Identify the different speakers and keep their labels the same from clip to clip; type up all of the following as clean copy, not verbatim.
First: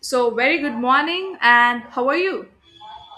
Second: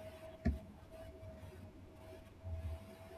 Speaker 1: So, very good morning, and how are you?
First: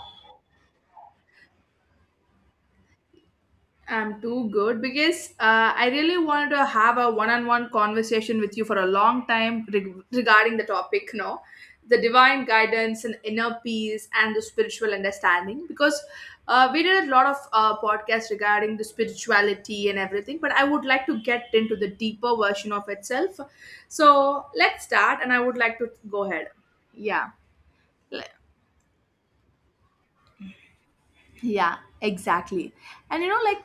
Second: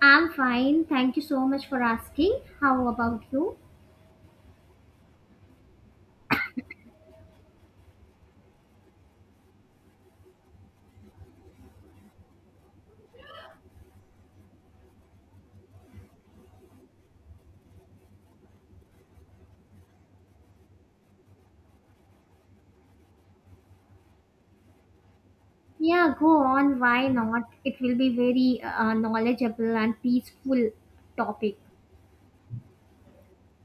Speaker 2: I'm fine. Thank you so much for asking. How about you?
Speaker 1: I'm too good because I really wanted to have a one on one conversation with you for a long time regarding the topic, no? The divine guidance and inner peace and the spiritual understanding. Because we did a lot of podcasts regarding the spirituality and everything, but I would like to get into the deeper version of itself. So, let's start, and I would like to
Speaker 2: Yeah,
Speaker 1: go
Speaker 2: go
Speaker 1: ahead.
Speaker 2: on. Why
Speaker 1: Yeah.
Speaker 2: not? It will be
Speaker 1: Le-
Speaker 2: very knowledgeable and peaceful topic.
Speaker 1: Yeah, exactly. And you know, like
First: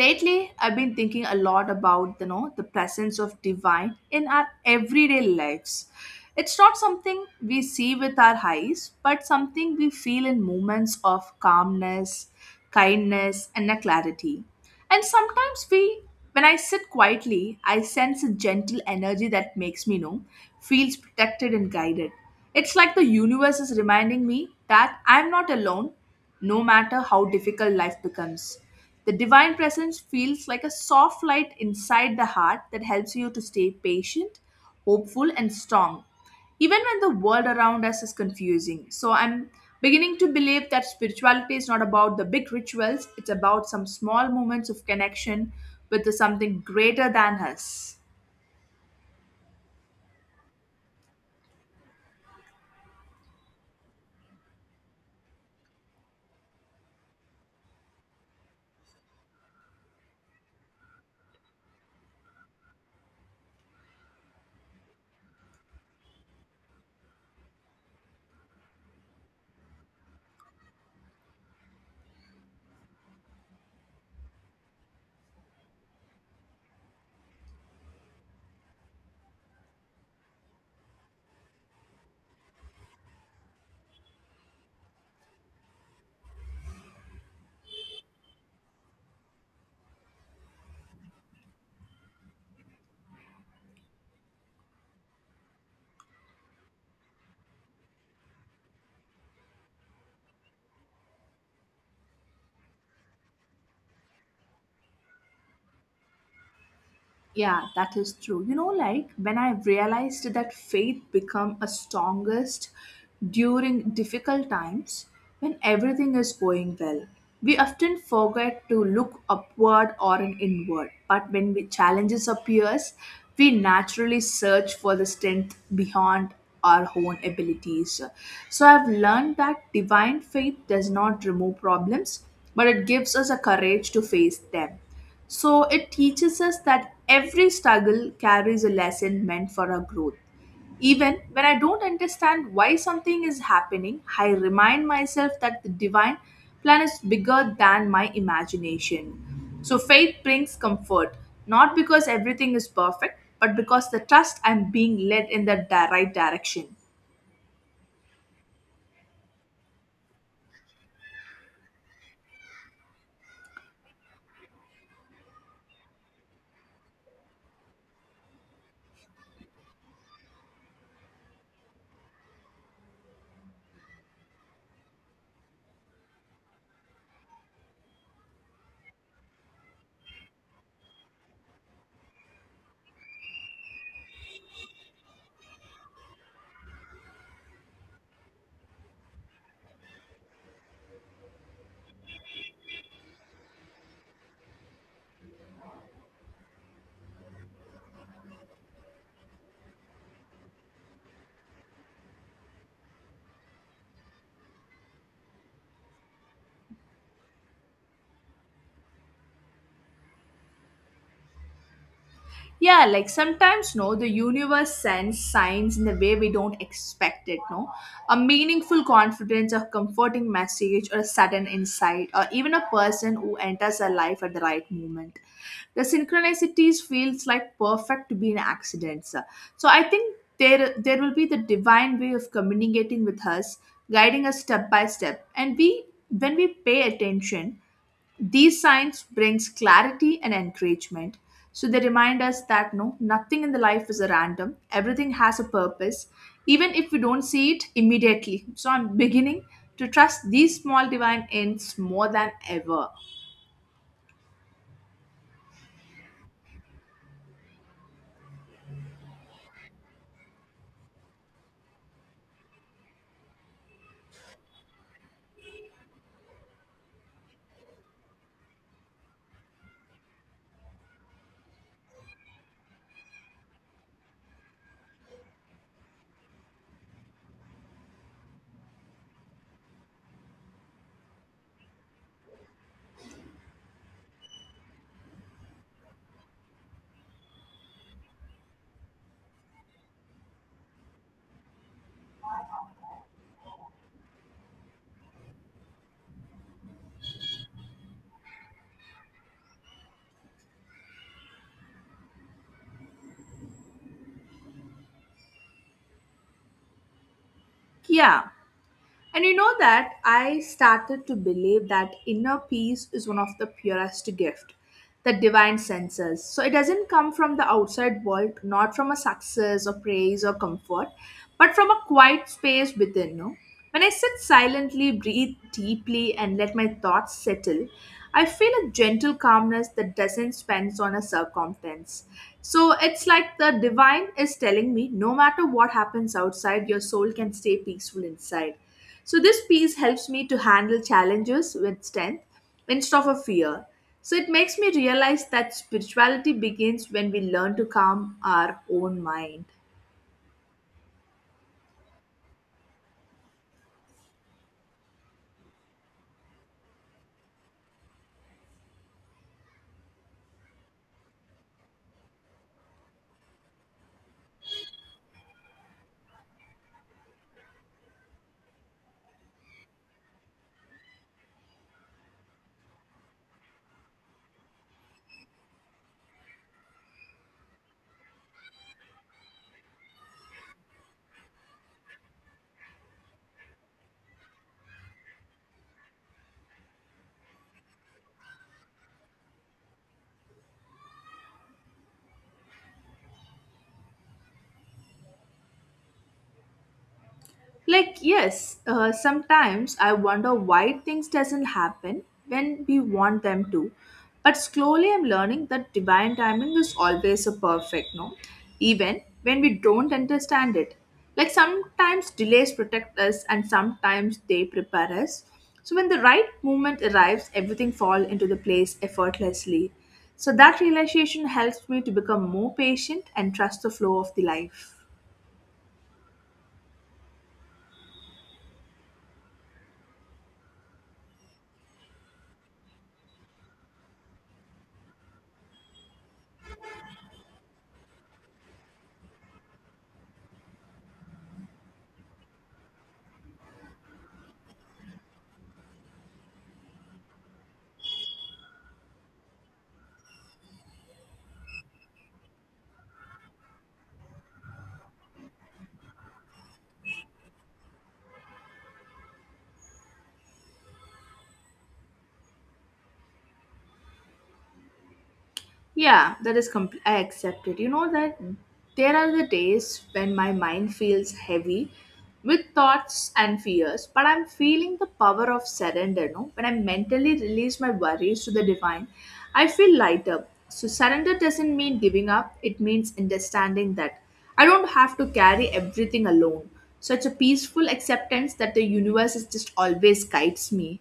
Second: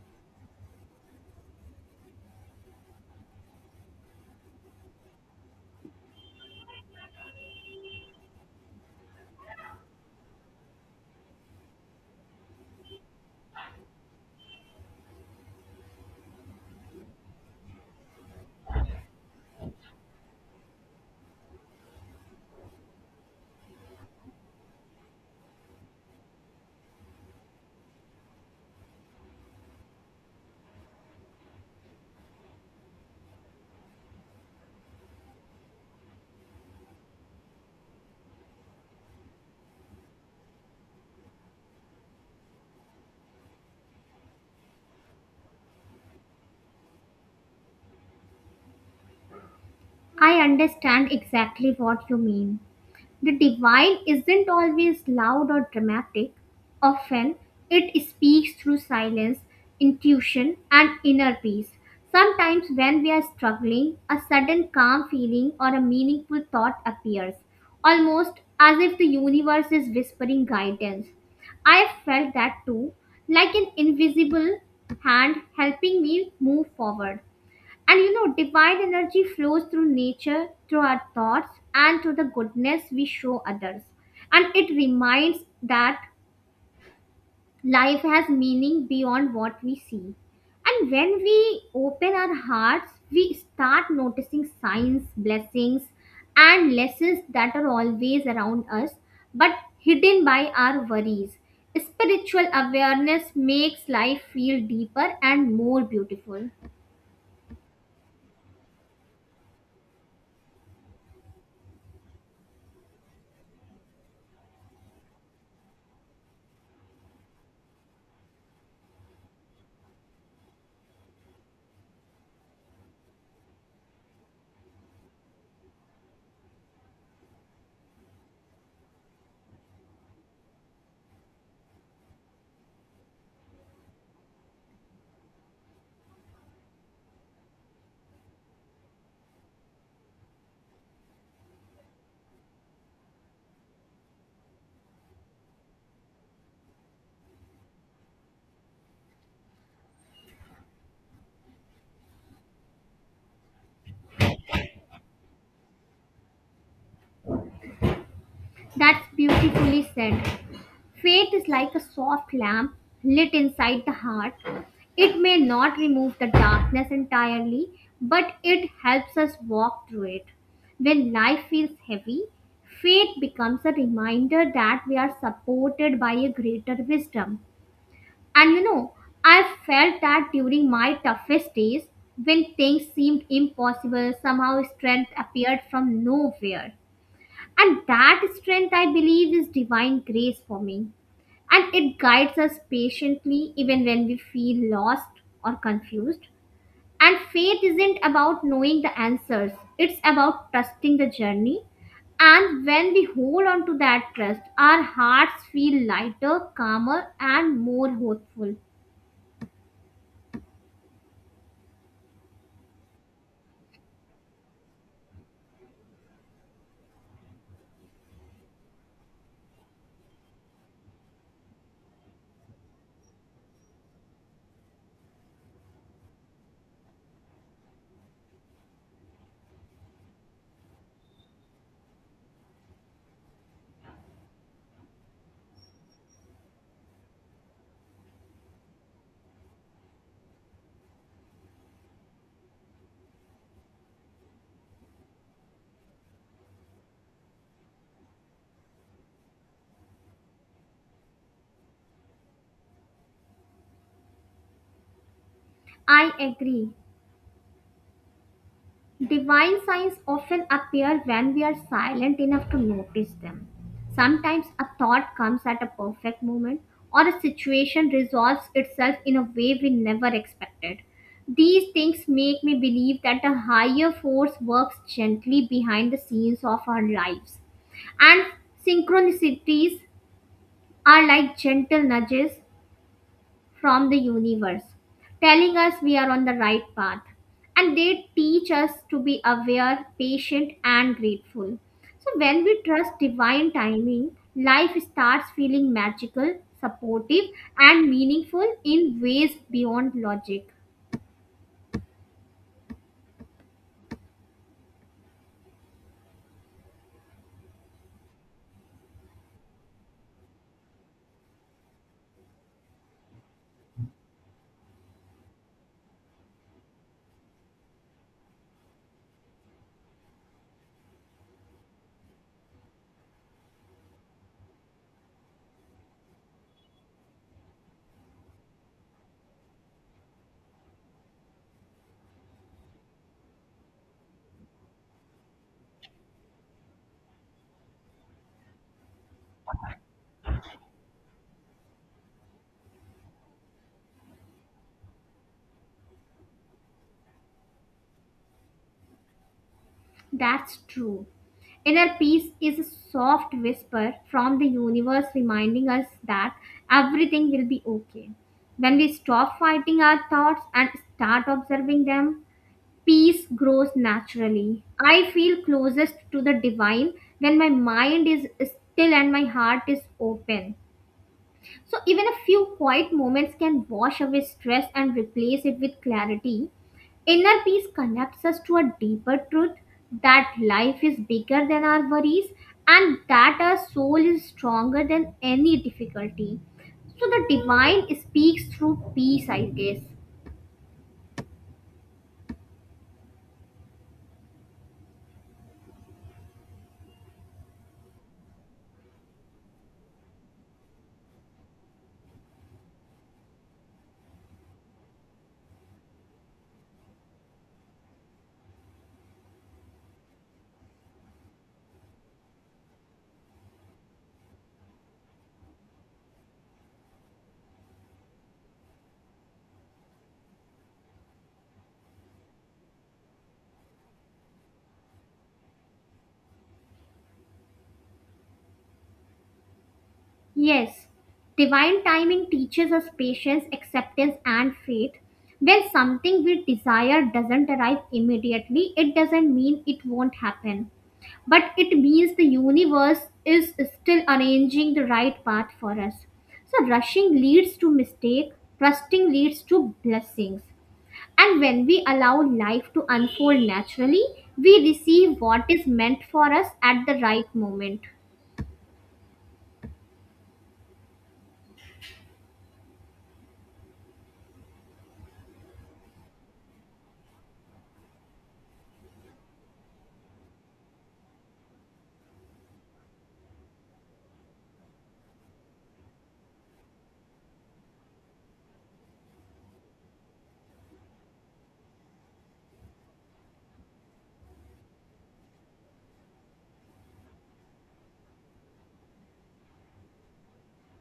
Speaker 1: lately I've been thinking a lot about the presence of divine in our everyday lives. It's not something we see with our eyes, but something we feel in moments of calmness, kindness, and a clarity. And sometimes we, when I sit quietly, I sense a gentle energy that makes me, feels protected and guided. It's like the universe is reminding me that I'm not alone, no matter how difficult life becomes. The divine presence feels like a soft light inside the heart that helps you to stay patient, hopeful, and strong, even when the world around us is confusing. So I'm beginning to believe that spirituality is not about the big rituals, it's about some small moments of connection with the something greater than us.
Speaker 2: I understand exactly what you mean. The divine isn't always loud or dramatic. Often, it speaks through silence, intuition, and inner peace. Sometimes, when we are struggling, a sudden calm feeling or a meaningful thought appears, almost as if the universe is whispering guidance. I have felt that too, like an invisible hand helping me move forward. And you know, divine energy flows through nature, through our thoughts, and through the goodness we show others. And it reminds that life has meaning beyond what we see. And when we open our hearts, we start noticing signs, blessings, and lessons that are always around us but hidden by our worries. Spiritual awareness makes life feel deeper and more beautiful.
Speaker 1: Yeah, that is true. You know, like when I realized that faith become a strongest during difficult times when everything is going well. We often forget to look upward or an inward, but when we challenges appears, we naturally search for the strength beyond our own abilities. So I've learned that divine faith does not remove problems, but it gives us a courage to face them, so it teaches us that every struggle carries a lesson meant for our growth. Even when I don't understand why something is happening, I remind myself that the divine plan is bigger than my imagination. So faith brings comfort, not because everything is perfect, but because the trust I'm being led in the right direction.
Speaker 2: That's beautifully said. Faith is like a soft lamp lit inside the heart. It may not remove the darkness entirely, but it helps us walk through it. When life feels heavy, faith becomes a reminder that we are supported by a greater wisdom. And you know, I felt that during my toughest days, when things seemed impossible, somehow strength appeared from nowhere. And that strength, I believe, is divine grace for me. And it guides us patiently even when we feel lost or confused. And faith isn't about knowing the answers, it's about trusting the journey. And when we hold on to that trust, our hearts feel lighter, calmer, and more hopeful.
Speaker 1: Yeah, like sometimes, no, the universe sends signs in the way we don't expect it, no? A meaningful confidence, a comforting message, or a sudden insight, or even a person who enters our life at the right moment. The synchronicities feels like perfect to be an accident, sir. So I think there will be the divine way of communicating with us, guiding us step by step, and we, when we pay attention, these signs brings clarity and encouragement. So they remind us that, no, nothing in the life is a random. Everything has a purpose, even if we don't see it immediately. So I'm beginning to trust these small divine ends more than ever.
Speaker 2: I agree. Divine signs often appear when we are silent enough to notice them. Sometimes a thought comes at a perfect moment, or a situation resolves itself in a way we never expected. These things make me believe that a higher force works gently behind the scenes of our lives. And synchronicities are like gentle nudges from the universe, telling us we are on the right path. And they teach us to be aware, patient, and grateful. So, when we trust divine timing, life starts feeling magical, supportive, and meaningful in ways beyond logic.
Speaker 1: Yeah. And you know that I started to believe that inner peace is one of the purest gift, the divine senses. So it doesn't come from the outside world, not from a success or praise or comfort, but from a quiet space within, no? When I sit silently, breathe deeply, and let my thoughts settle, I feel a gentle calmness that doesn't spend on a circumstance. So it's like the divine is telling me, no matter what happens outside, your soul can stay peaceful inside. So this piece helps me to handle challenges with strength instead of a fear. So it makes me realize that spirituality begins when we learn to calm our own mind.
Speaker 2: That's true. Inner peace is a soft whisper from the universe reminding us that everything will be okay. When we stop fighting our thoughts and start observing them, peace grows naturally. I feel closest to the divine when my mind is still and my heart is open. So, even a few quiet moments can wash away stress and replace it with clarity. Inner peace connects us to a deeper truth that life is bigger than our worries and that our soul is stronger than any difficulty. So, the divine speaks through peace, I guess.
Speaker 1: Like, yes, sometimes I wonder why things doesn't happen when we want them to, but slowly I'm learning that divine timing is always a perfect, no? Even when we don't understand it, like sometimes delays protect us and sometimes they prepare us. So when the right moment arrives, everything fall into the place effortlessly. So that realization helps me to become more patient and trust the flow of the life.
Speaker 2: Yes, divine timing teaches us patience, acceptance, and faith. When something we desire doesn't arrive immediately, it doesn't mean it won't happen, but it means the universe is still arranging the right path for us. So, rushing leads to mistake, trusting leads to blessings. And when we allow life to unfold naturally, we receive what is meant for us at the right moment.
Speaker 1: Yeah, that is I accept it. You know that there are the days when my mind feels heavy with thoughts and fears, but I'm feeling the power of surrender. No, when I mentally release my worries to the divine, I feel lighter. So surrender doesn't mean giving up. It means understanding that I don't have to carry everything alone. Such a peaceful acceptance that the universe is just always guides me.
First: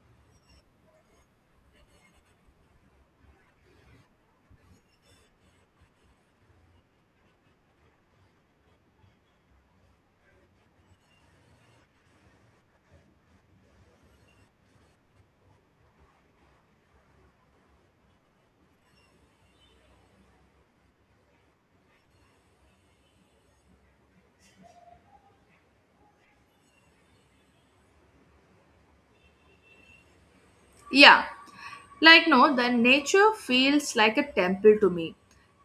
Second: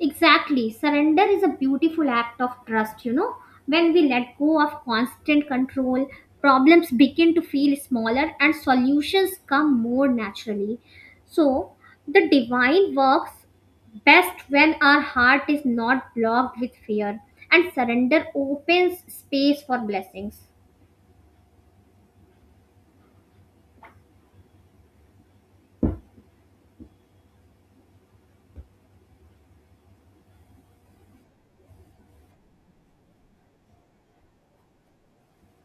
Speaker 2: Exactly. Surrender is a beautiful act of trust, you know. When we let go of constant control, problems begin to feel smaller and solutions come more naturally. So, the divine works best when our heart is not blocked with fear, and surrender opens space for blessings.
Speaker 1: Yeah. Like, no, the nature feels like a temple to me.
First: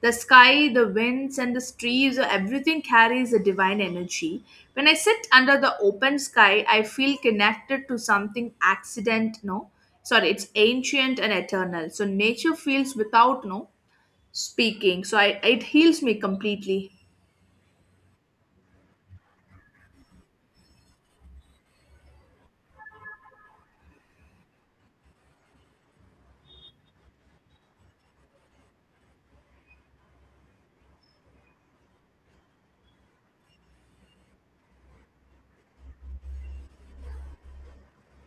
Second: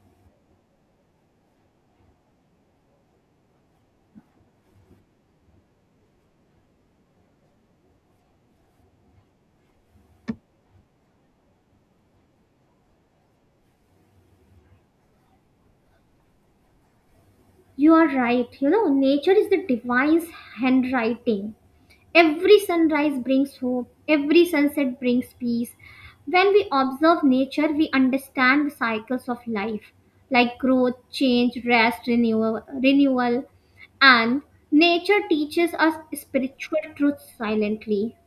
Speaker 1: The sky, the winds, and the trees, everything carries a divine energy. When I sit under the open sky, I feel connected to something accident, no? Sorry, it's ancient and eternal. So nature feels without, no, speaking. So I, it heals me completely.
Speaker 2: You are right. You know, nature is the divine's handwriting. Every sunrise brings hope, every sunset brings peace. When we observe nature, we understand the cycles of life like growth, change, rest, renewal, renewal. And nature teaches us spiritual truths silently.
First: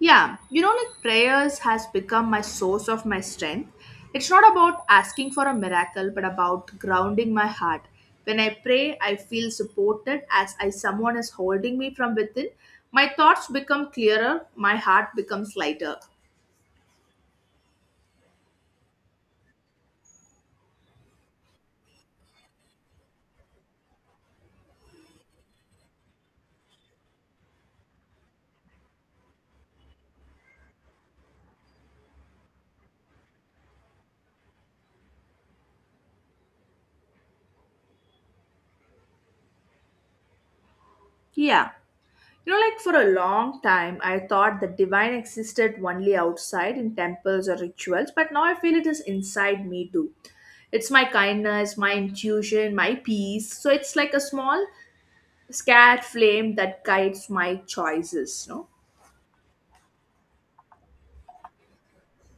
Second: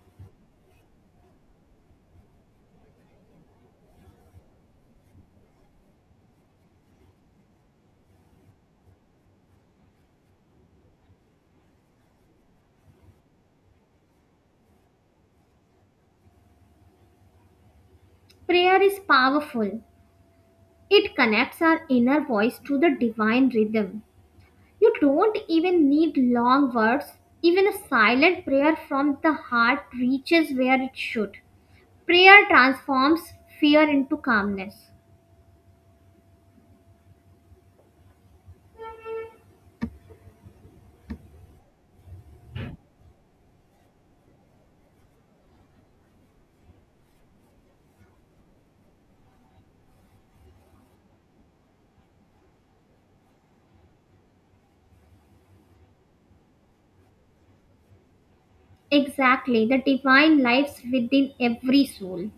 Speaker 1: Yeah, you know, like prayers has become my source of my strength. It's not about asking for a miracle, but about grounding my heart. When I pray, I feel supported as I someone is holding me from within. My thoughts become clearer, my heart becomes lighter.
Speaker 2: Prayer is powerful, it connects our inner voice to the divine rhythm. You don't even need long words. Even a silent prayer from the heart reaches where it should. Prayer transforms fear into calmness.
Speaker 1: Yeah. You know, like for a long time, I thought the divine existed only outside in temples or rituals, but now I feel it is inside me too. It's my kindness, my intuition, my peace. So it's like a small scared flame that guides my choices, no?
Speaker 2: Exactly, the divine lives within every soul.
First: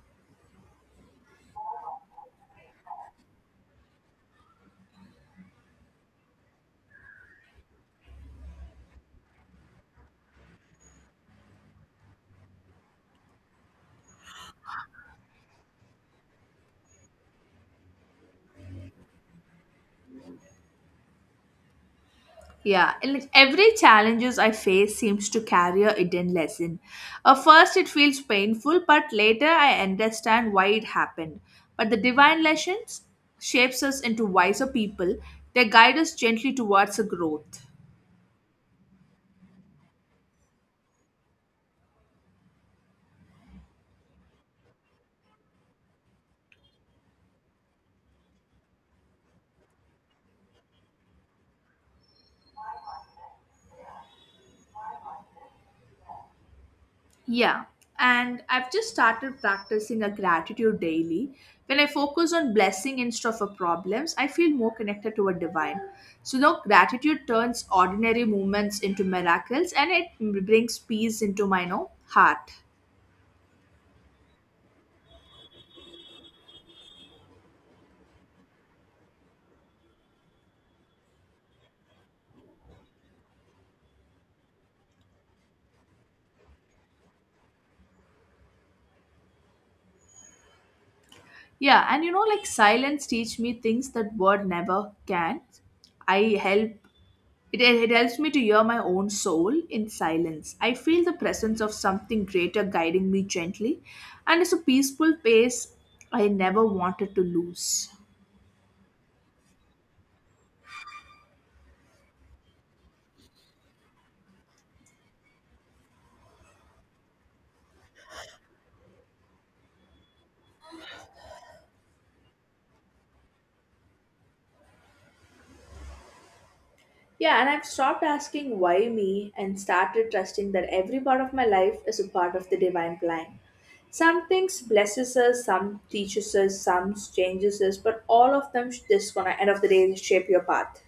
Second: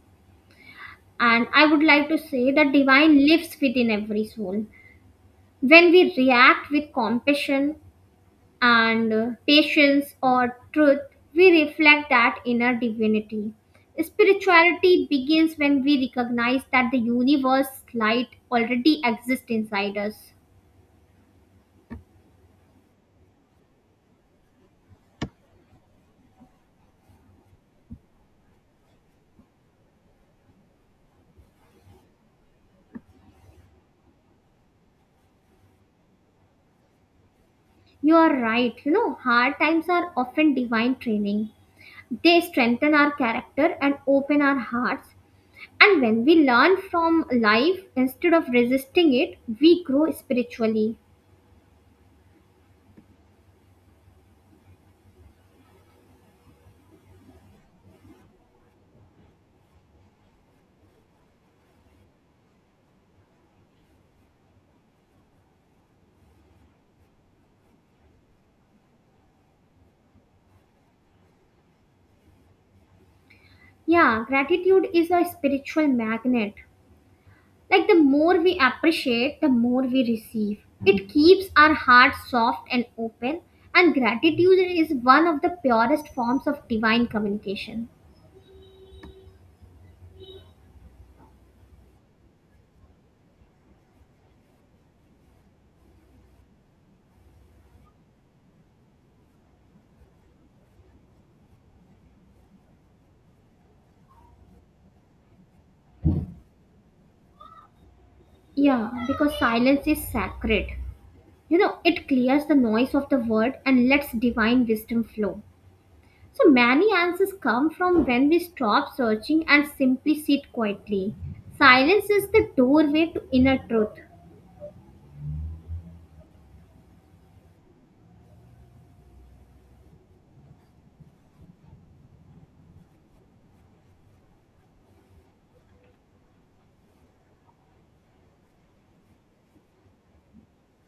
Speaker 2: And I would like to say the divine lives within every soul. When we react with compassion, and patience or truth, we reflect that inner divinity. Spirituality begins when we recognize that the universe light already exists inside us.
Speaker 1: Yeah, and like every challenges I face seems to carry a hidden lesson. At first it feels painful, but later I understand why it happened. But the divine lessons shapes us into wiser people, they guide us gently towards a growth.
Speaker 2: You are right, you know, hard times are often divine training. They strengthen our character and open our hearts. And when we learn from life instead of resisting it, we grow spiritually.
Speaker 1: Yeah, and I've just started practicing a gratitude daily. When I focus on blessing instead of a problems, I feel more connected to a divine. So now gratitude turns ordinary moments into miracles, and it brings peace into my, heart.
Speaker 2: Yeah, gratitude is a spiritual magnet. Like the more we appreciate, the more we receive. It keeps our heart soft and open, and gratitude is one of the purest forms of divine communication.
Speaker 1: Yeah, and you know like silence teach me things that word never can. I help It helps me to hear my own soul in silence. I feel the presence of something greater guiding me gently, and it's a peaceful pace I never wanted to lose.
Speaker 2: Yeah, because silence is sacred. You know, it clears the noise of the world and lets divine wisdom flow. So many answers come from when we stop searching and simply sit quietly. Silence is the doorway to inner truth.
Speaker 1: Yeah, and I've stopped asking why me and started trusting that every part of my life is a part of the divine plan. Some things blesses us, some teaches us, some changes us, but all of them, this gonna end of the day, shape your path.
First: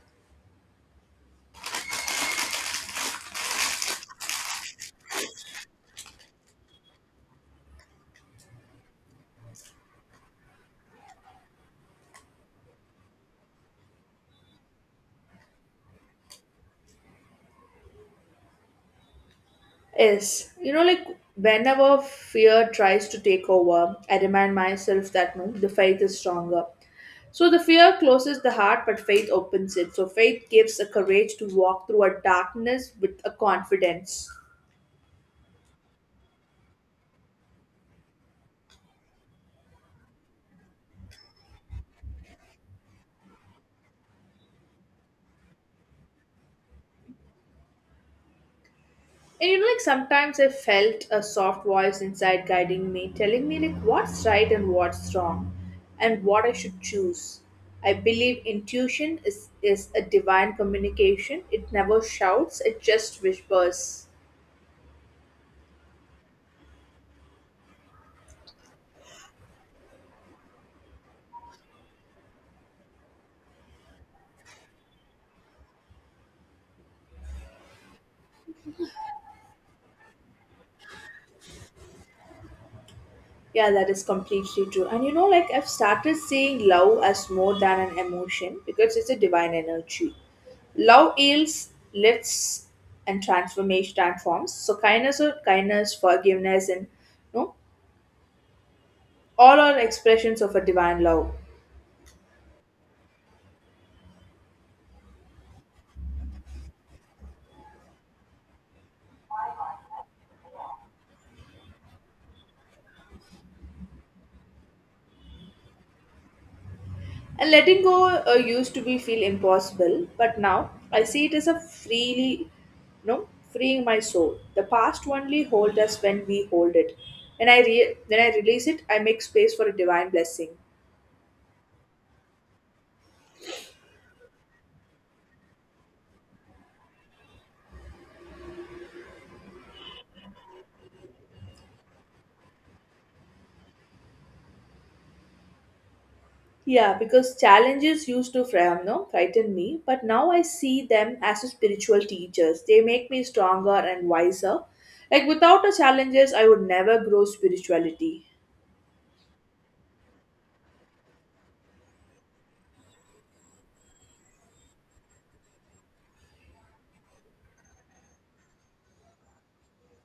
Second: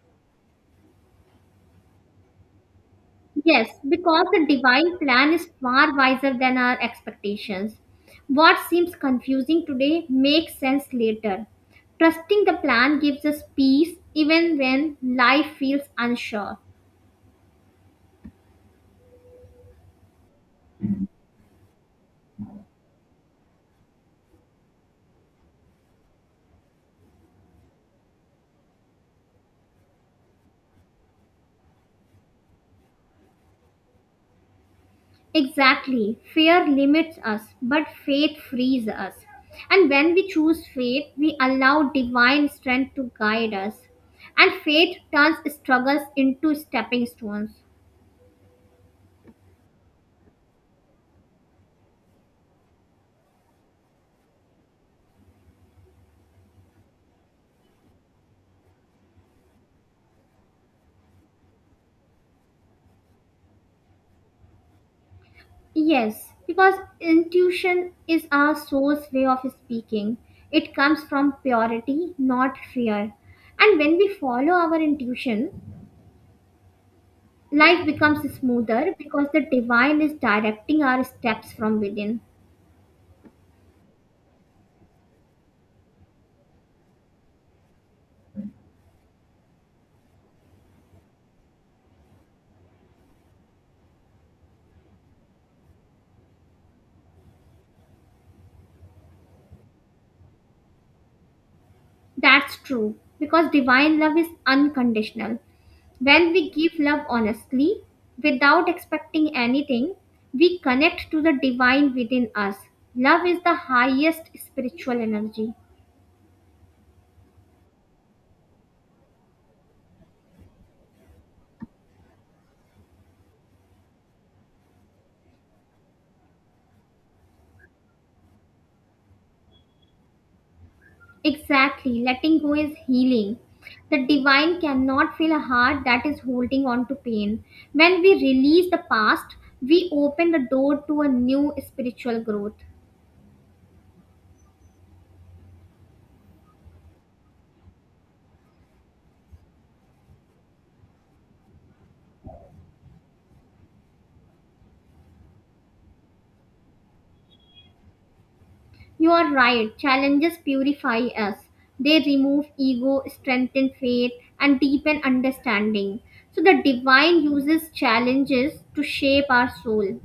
Speaker 2: Yes, because the divine plan is far wiser than our expectations. What seems confusing today makes sense later. Trusting the plan gives us peace even when life feels unsure.
Speaker 1: Yes, you know, like whenever fear tries to take over, I remind myself that, no, the faith is stronger. So the fear closes the heart, but faith opens it. So faith gives the courage to walk through a darkness with a confidence.
Speaker 2: Exactly, fear limits us, but faith frees us. And when we choose faith, we allow divine strength to guide us. And faith turns struggles into stepping stones.
Speaker 1: And you know, like sometimes I felt a soft voice inside guiding me, telling me like what's right and what's wrong, and what I should choose. I believe intuition is a divine communication. It never shouts, it just whispers.
Speaker 2: Yes, because intuition is our source way of speaking. It comes from purity, not fear. And when we follow our intuition, life becomes smoother because the divine is directing our steps from within.
Speaker 1: Yeah, that is completely true. And you know, like I've started seeing love as more than an emotion because it's a divine energy. Love heals, lifts, and transformation transforms. So kindness or kindness, forgiveness, and, you know, all are expressions of a divine love.
Speaker 2: That's true, because divine love is unconditional. When we give love honestly, without expecting anything, we connect to the divine within us. Love is the highest spiritual energy.
Speaker 1: And letting go used to be feel impossible, but now I see it as a freely, no, freeing my soul. The past only hold us when we hold it. When I when I release it, I make space for a divine blessing.
Speaker 2: Exactly, letting go is healing. The divine cannot feel a heart that is holding on to pain. When we release the past, we open the door to a new spiritual growth.
Speaker 1: Yeah, because challenges used to no, frighten me, but now I see them as spiritual teachers. They make me stronger and wiser. Like without the challenges, I would never grow spirituality.
Speaker 2: You are right, challenges purify us. They remove ego, strengthen faith, and deepen understanding. So, the divine uses challenges to shape our soul.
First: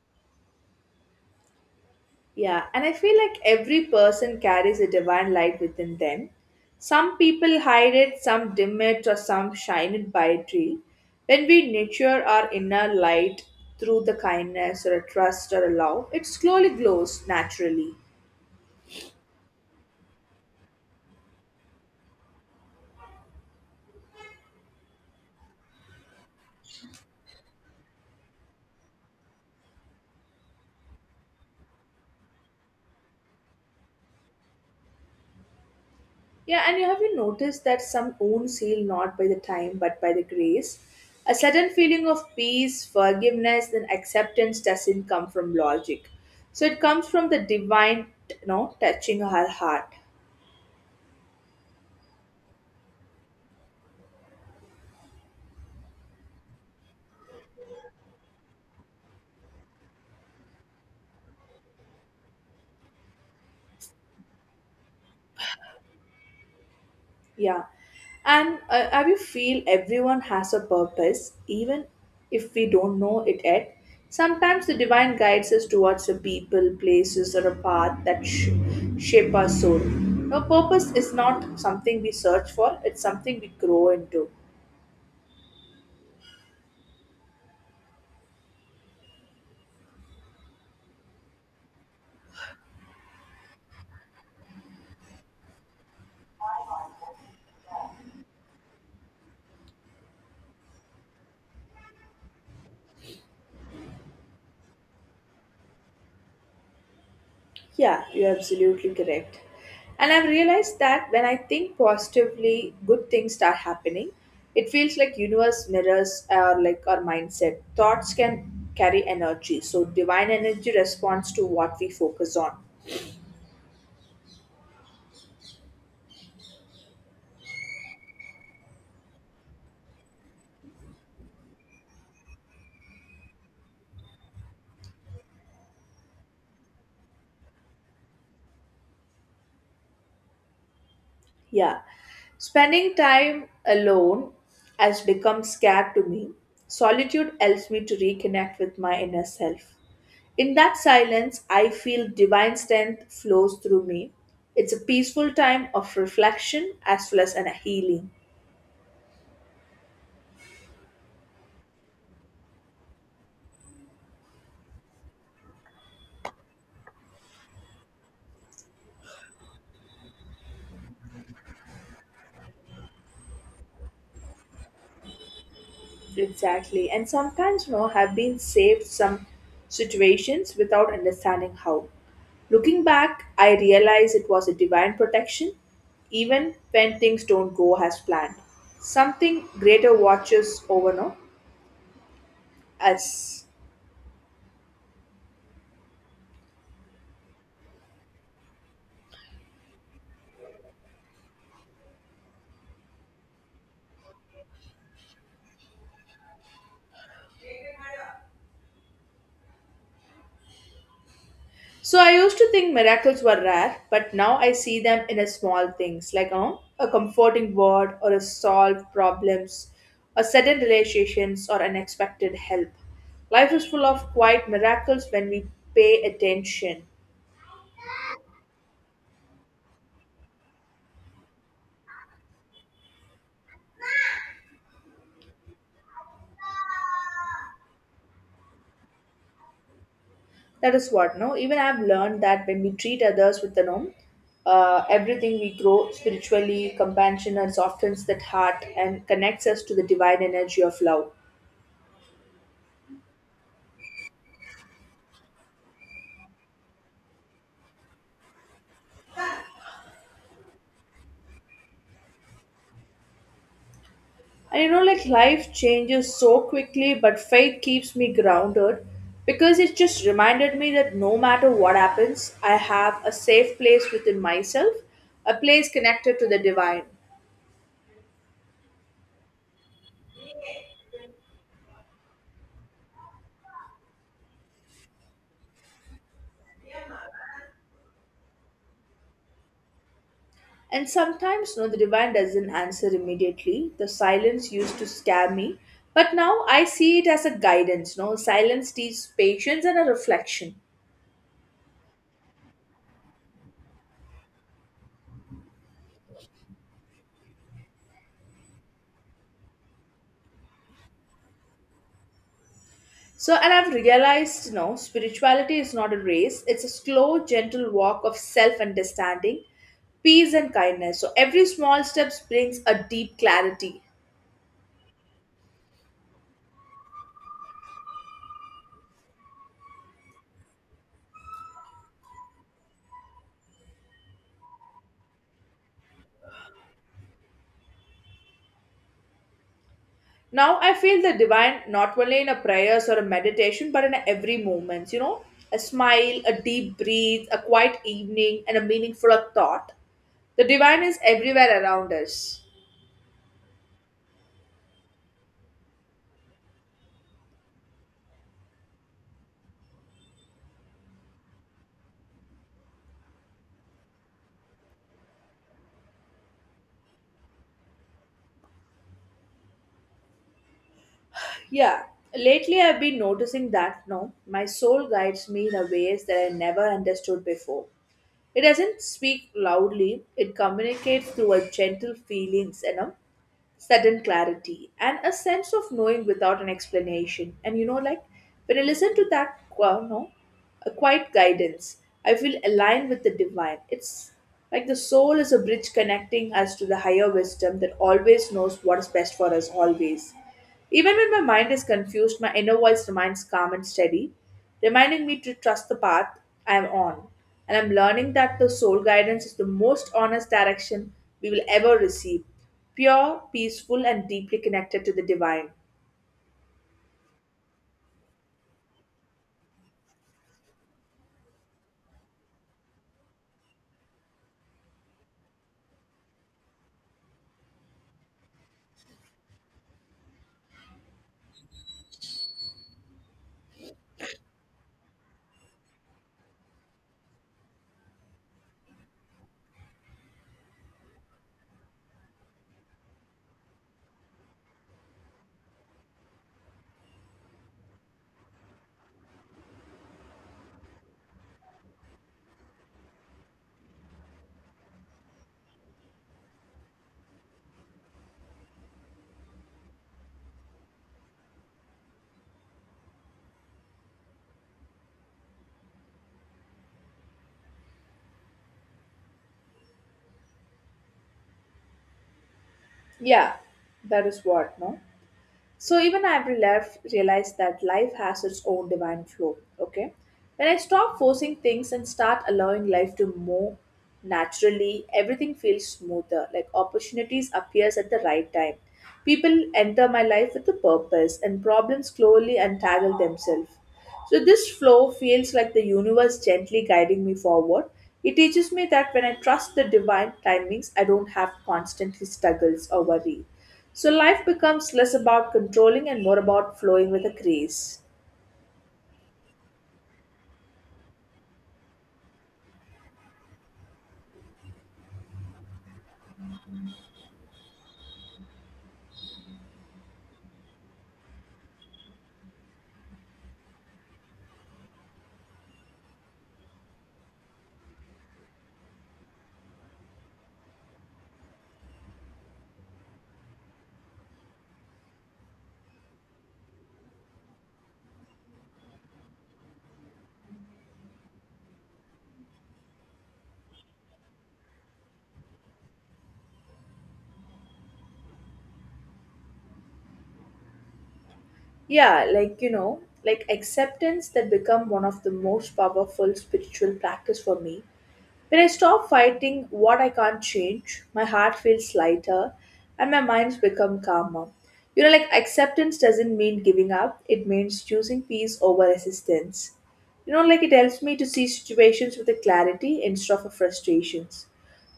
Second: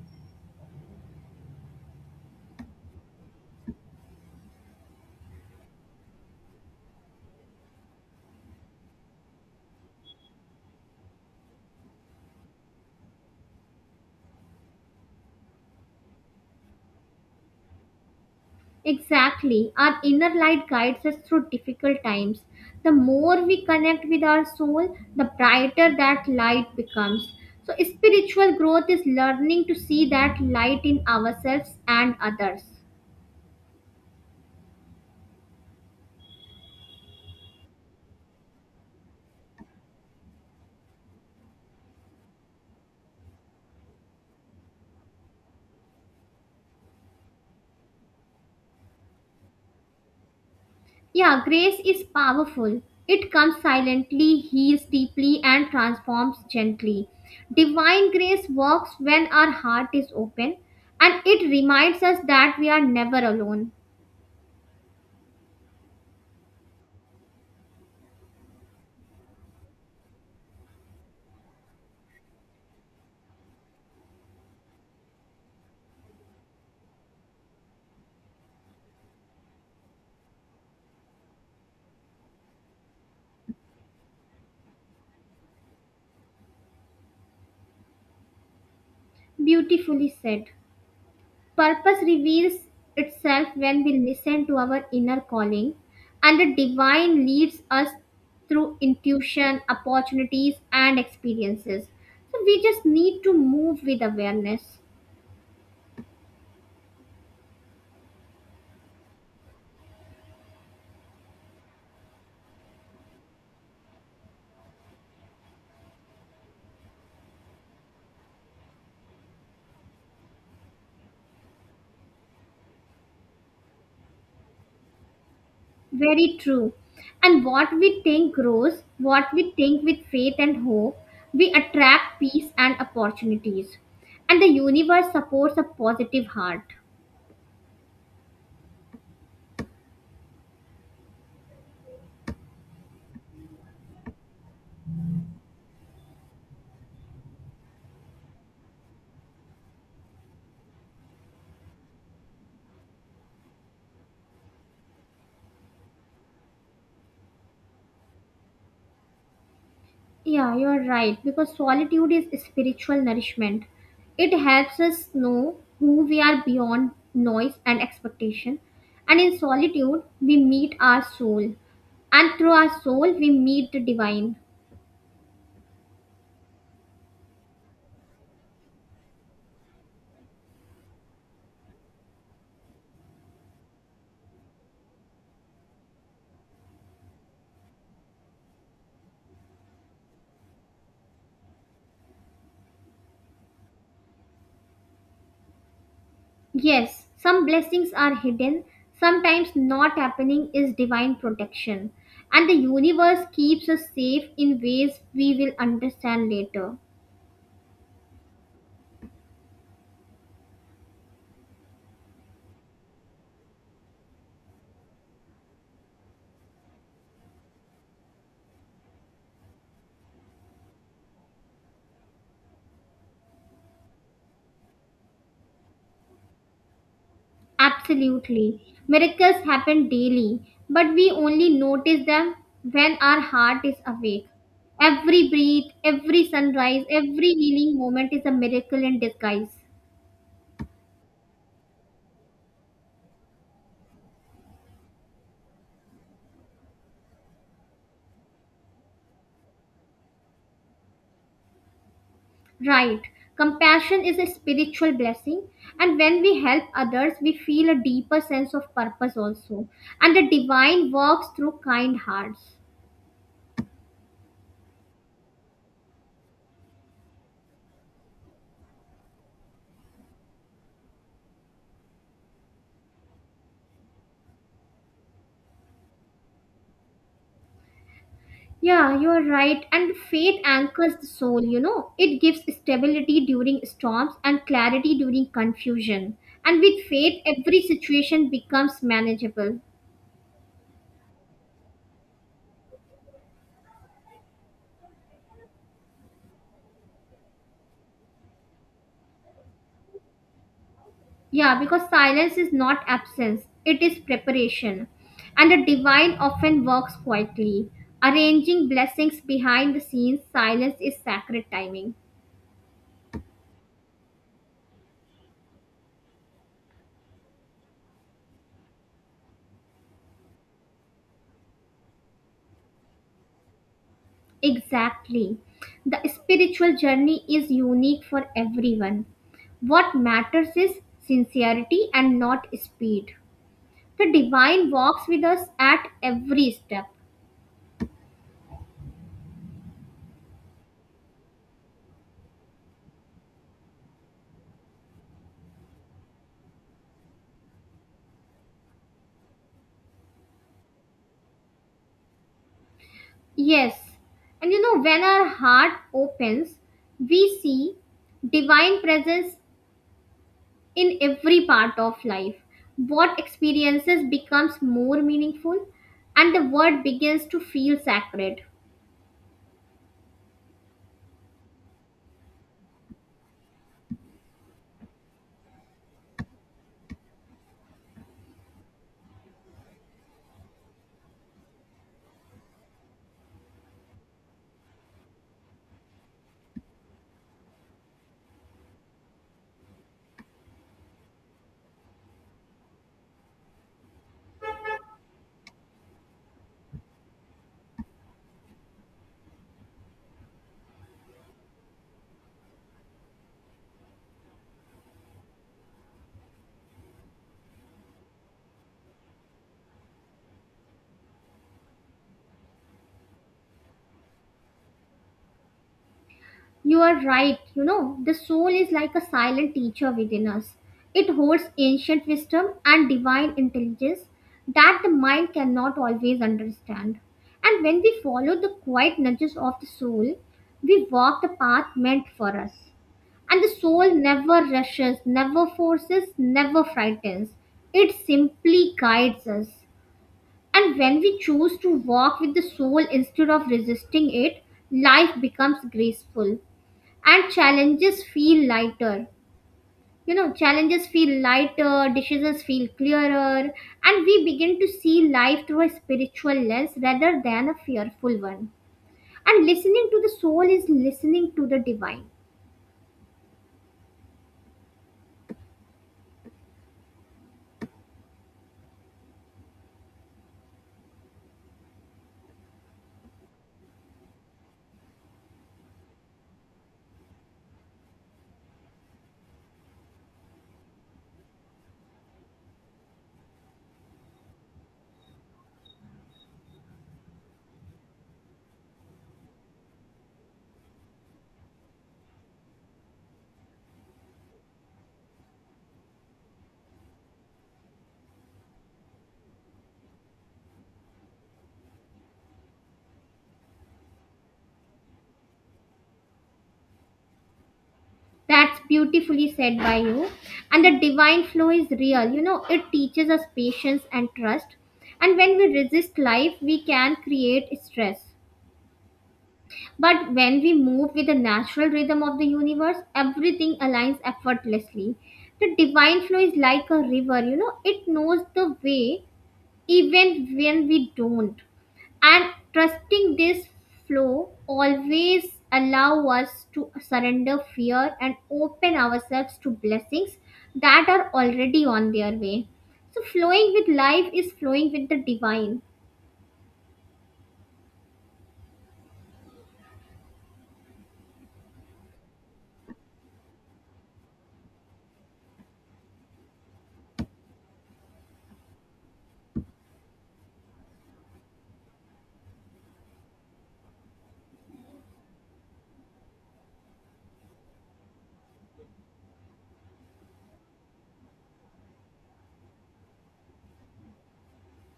Speaker 1: Yeah, and I feel like every person carries a divine light within them. Some people hide it, some dim it, or some shine it brightly. When we nurture our inner light through the kindness or a trust or a love, it slowly glows naturally.
Speaker 2: Exactly. Our inner light guides us through difficult times. The more we connect with our soul, the brighter that light becomes. So, spiritual growth is learning to see that light in ourselves and others.
Speaker 1: Yeah, and you have you noticed that some own seal not by the time but by the grace? A sudden feeling of peace, forgiveness, and acceptance doesn't come from logic. So it comes from the divine, you know, touching her heart.
Speaker 2: Yeah, grace is powerful. It comes silently, heals deeply, and transforms gently. Divine grace works when our heart is open and it reminds us that we are never alone.
Speaker 1: Yeah. And have you feel everyone has a purpose, even if we don't know it yet? Sometimes the divine guides us towards the people, places, or a path that shape our soul. Now, purpose is not something we search for; it's something we grow into.
Speaker 2: Beautifully said. Purpose reveals itself when we listen to our inner calling, and the divine leads us through intuition, opportunities, and experiences. So we just need to move with awareness.
Speaker 1: Yeah, you're absolutely correct. And I've realized that when I think positively, good things start happening. It feels like universe mirrors our, like, our mindset. Thoughts can carry energy, so divine energy responds to what we focus on.
Speaker 2: Very true. And what we think grows, what we think with faith and hope, we attract peace and opportunities. And the universe supports a positive heart.
Speaker 1: Yeah. Spending time alone has become scared to me. Solitude helps me to reconnect with my inner self. In that silence, I feel divine strength flows through me. It's a peaceful time of reflection as well as an healing.
Speaker 2: Yeah, you're right. Because solitude is spiritual nourishment. It helps us know who we are beyond noise and expectation. And in solitude, we meet our soul. And through our soul, we meet the divine.
Speaker 1: Exactly. And sometimes, you know, have been saved some situations without understanding how. Looking back, I realize it was a divine protection, even when things don't go as planned. Something greater watches over, no, us.
Speaker 2: Yes, some blessings are hidden. Sometimes not happening is divine protection. And the universe keeps us safe in ways we will understand later.
Speaker 1: So I used to think miracles were rare, but now I see them in a small things like a comforting word or a solved problems or sudden realizations or unexpected help. Life is full of quiet miracles when we pay attention.
Speaker 2: Absolutely. Miracles happen daily, but we only notice them when our heart is awake. Every breath, every sunrise, every healing moment is a miracle in disguise.
Speaker 1: That is what no. Even I've learned that when we treat others with the no, everything we grow spiritually, compassion and softens that heart and connects us to the divine energy of love.
Speaker 2: Right. Compassion is a spiritual blessing, and when we help others, we feel a deeper sense of purpose also. And the divine works through kind hearts.
Speaker 1: And like life changes so quickly, but faith keeps me grounded because it just reminded me that no matter what happens, I have a safe place within myself, a place connected to the divine.
Speaker 2: Yeah, you are right. And faith anchors the soul, you know. It gives stability during storms and clarity during confusion. And with faith, every situation becomes manageable.
Speaker 1: And sometimes, no, the divine doesn't answer immediately. The silence used to scare me, but now I see it as a guidance. No, silence teaches patience and a reflection.
Speaker 2: Yeah, because silence is not absence, it is preparation. And the divine often works quietly, arranging blessings behind the scenes. Silence is sacred timing.
Speaker 1: So, and I've realized, spirituality is not a race, it's a slow, gentle walk of self understanding, peace, and kindness. So, every small step brings a deep clarity.
Speaker 2: Exactly. The spiritual journey is unique for everyone. What matters is sincerity and not speed. The divine walks with us at every step.
Speaker 1: Now, I feel the divine not only in a prayers or a meditation, but in every moment, a smile, a deep breath, a quiet evening, and a meaningful thought. The divine is everywhere around us.
Speaker 2: Yes. And you know, when our heart opens, we see divine presence in every part of life. What experiences becomes more meaningful and the world begins to feel sacred.
Speaker 1: Yeah. Lately, I've been noticing that no, my soul guides me in a ways that I never understood before. It doesn't speak loudly, it communicates through our gentle feelings, sudden clarity and a sense of knowing without an explanation. And like when I listen to that, no, a quiet guidance, I feel aligned with the divine. It's like the soul is a bridge connecting us to the higher wisdom that always knows what is best for us always. Even when my mind is confused, my inner voice remains calm and steady, reminding me to trust the path I am on. And I'm learning that the soul guidance is the most honest direction we will ever receive pure, peaceful, and deeply connected to the divine.
Speaker 2: You are right. You know, the soul is like a silent teacher within us. It holds ancient wisdom and divine intelligence that the mind cannot always understand. And when we follow the quiet nudges of the soul, we walk the path meant for us. And the soul never rushes, never forces, never frightens. It simply guides us. And when we choose to walk with the soul instead of resisting it, life becomes graceful and challenges feel lighter, decisions feel clearer, and we begin to see life through a spiritual lens rather than a fearful one. And listening to the soul is listening to the divine.
Speaker 1: Yeah, that is what, no? So even I've realized that life has its own divine flow. Okay, when I stop forcing things and start allowing life to move naturally, everything feels smoother. Like opportunities appears at the right time. People enter my life with a purpose, and problems slowly untangle themselves. So, this flow feels like the universe gently guiding me forward. It teaches me that when I trust the divine timings, I don't have constantly struggles or worry. So, life becomes less about controlling and more about flowing with a grace.
Speaker 2: That's beautifully said by you. And the divine flow is real, you know, it teaches us patience and trust. And when we resist life, we can create stress. But when we move with the natural rhythm of the universe, everything aligns effortlessly. The divine flow is like a river, you know, it knows the way even when we don't. And trusting this flow always allow us to surrender fear and open ourselves to blessings that are already on their way. So flowing with life is flowing with the divine.
Speaker 1: Yeah, like like acceptance that become one of the most powerful spiritual practice for me. When I stop fighting what I can't change, my heart feels lighter and my mind's become calmer. Like acceptance doesn't mean giving up, it means choosing peace over resistance. Like it helps me to see situations with a clarity instead of a frustrations.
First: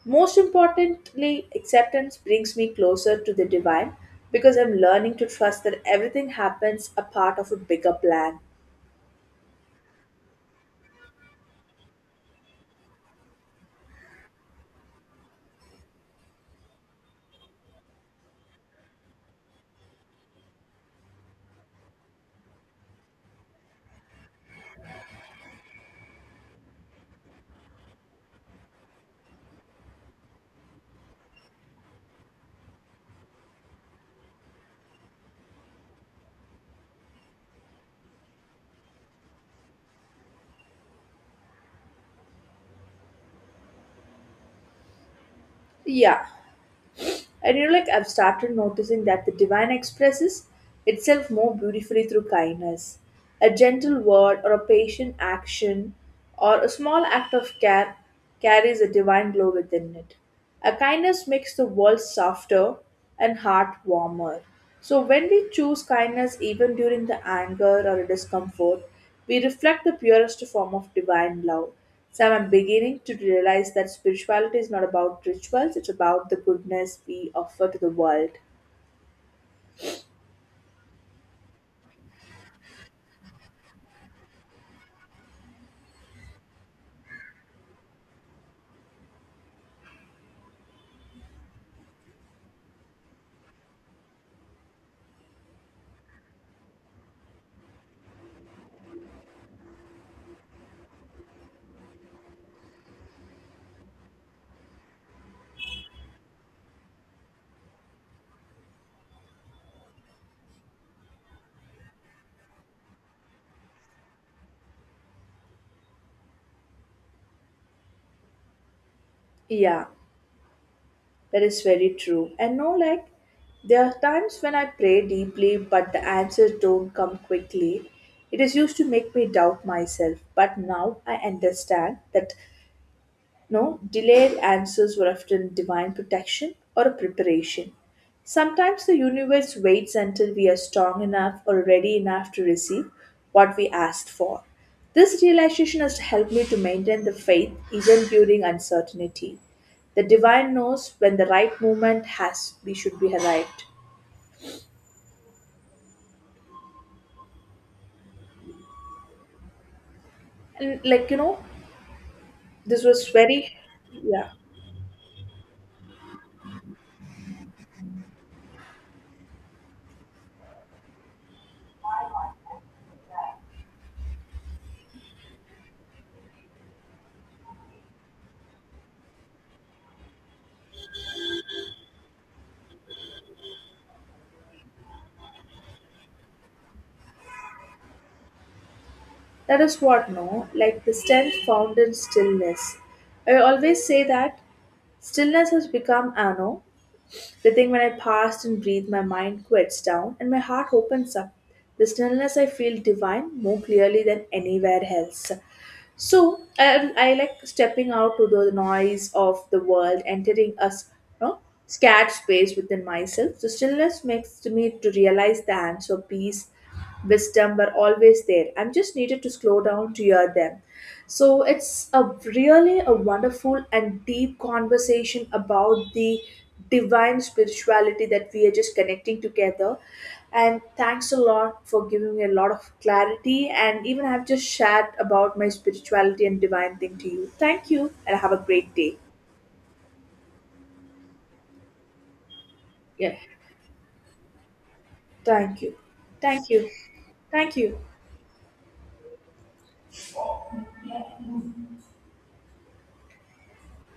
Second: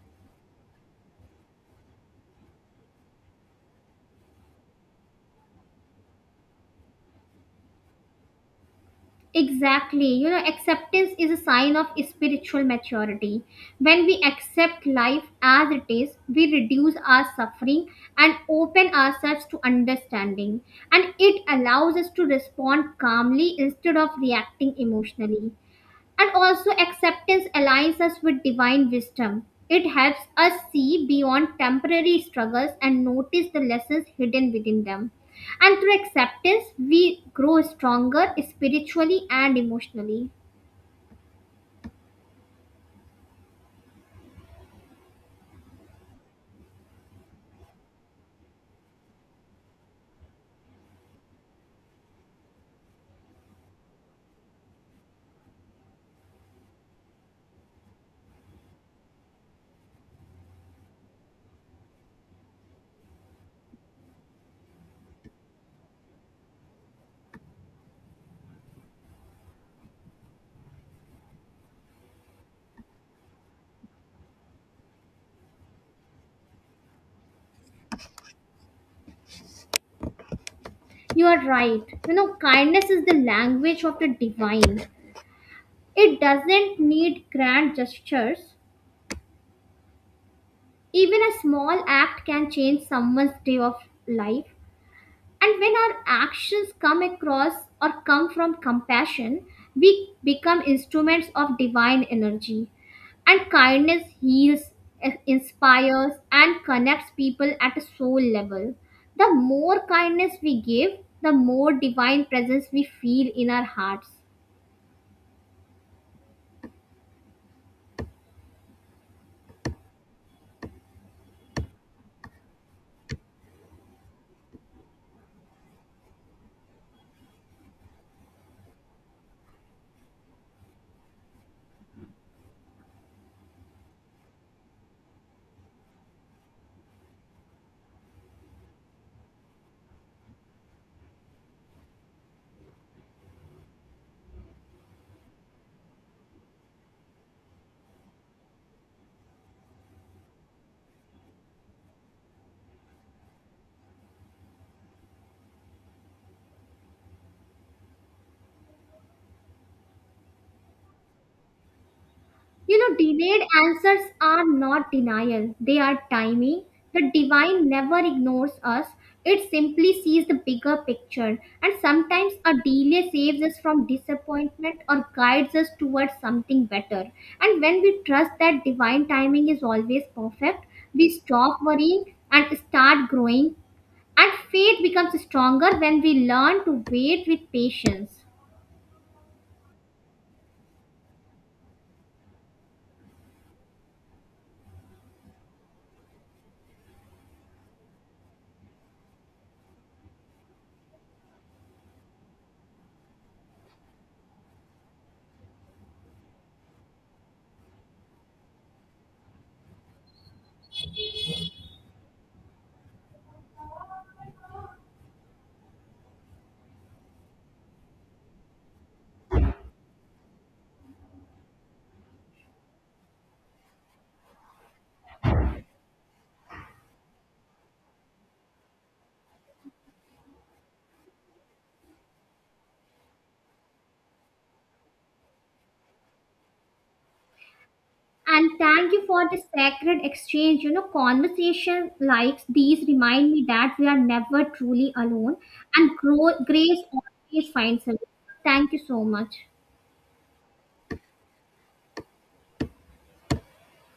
Speaker 1: Most importantly, acceptance brings me closer to the divine because I'm learning to trust that everything happens a part of a bigger plan.
Speaker 2: Exactly. You know, acceptance is a sign of spiritual maturity. When we accept life as it is, we reduce our suffering and open ourselves to understanding. And it allows us to respond calmly instead of reacting emotionally. And also, acceptance aligns us with divine wisdom. It helps us see beyond temporary struggles and notice the lessons hidden within them. And through acceptance, we grow stronger spiritually and emotionally.
Speaker 1: Yeah. And like I've started noticing that the divine expresses itself more beautifully through kindness. A gentle word or a patient action or a small act of care carries a divine glow within it. A kindness makes the world softer and heart warmer. So when we choose kindness even during the anger or a discomfort, we reflect the purest form of divine love. So I'm beginning to realize that spirituality is not about rituals, it's about the goodness we offer to the world.
Speaker 2: You are right. You know, kindness is the language of the divine. It doesn't need grand gestures. Even a small act can change someone's day of life. And when our actions come across or come from compassion, we become instruments of divine energy. And kindness heals, inspires, and connects people at a soul level. The more kindness we give, the more divine presence we feel in our hearts.
Speaker 1: Yeah, that is very true. And no, like, there are times when I pray deeply, but the answers don't come quickly. It is used to make me doubt myself, but now I understand that no, delayed answers were often divine protection or a preparation. Sometimes the universe waits until we are strong enough or ready enough to receive what we asked for. This realization has helped me to maintain the faith even during uncertainty. The divine knows when the right moment has we should be arrived. And like
Speaker 2: You
Speaker 1: this
Speaker 2: know,
Speaker 1: was
Speaker 2: delayed
Speaker 1: very
Speaker 2: answers
Speaker 1: yeah.
Speaker 2: are not denial, they are timing. The divine never ignores us, it simply sees the bigger picture. And sometimes a delay saves us from disappointment or guides us towards something better. And when we trust that divine timing is always perfect, we stop worrying and start growing. And faith becomes stronger when we learn to wait with patience.
Speaker 1: That is what, no? Like the strength found in stillness. I always say that stillness has become ano. They think when I pause and breathe, my mind quiets down and my heart opens up. The stillness I feel divine more clearly than anywhere else. So I like stepping out to the noise of the world, entering a you know, scared space within myself. So stillness makes me to realize the answer, peace, wisdom were always there. I'm just needed to slow down to hear them. So it's a really a wonderful and deep conversation about the divine spirituality that we are just connecting together. And thanks a lot for giving me a lot of clarity and even I've just shared about my spirituality and divine thing to you. Thank you and have a
Speaker 2: And
Speaker 1: great
Speaker 2: thank
Speaker 1: day.
Speaker 2: you for this sacred exchange. You know, conversation like these
Speaker 1: Yeah.
Speaker 2: remind me that we are never truly alone
Speaker 1: Thank you.
Speaker 2: and
Speaker 1: Thank you.
Speaker 2: grace always
Speaker 1: Thank you.
Speaker 2: finds us. Thank you so much.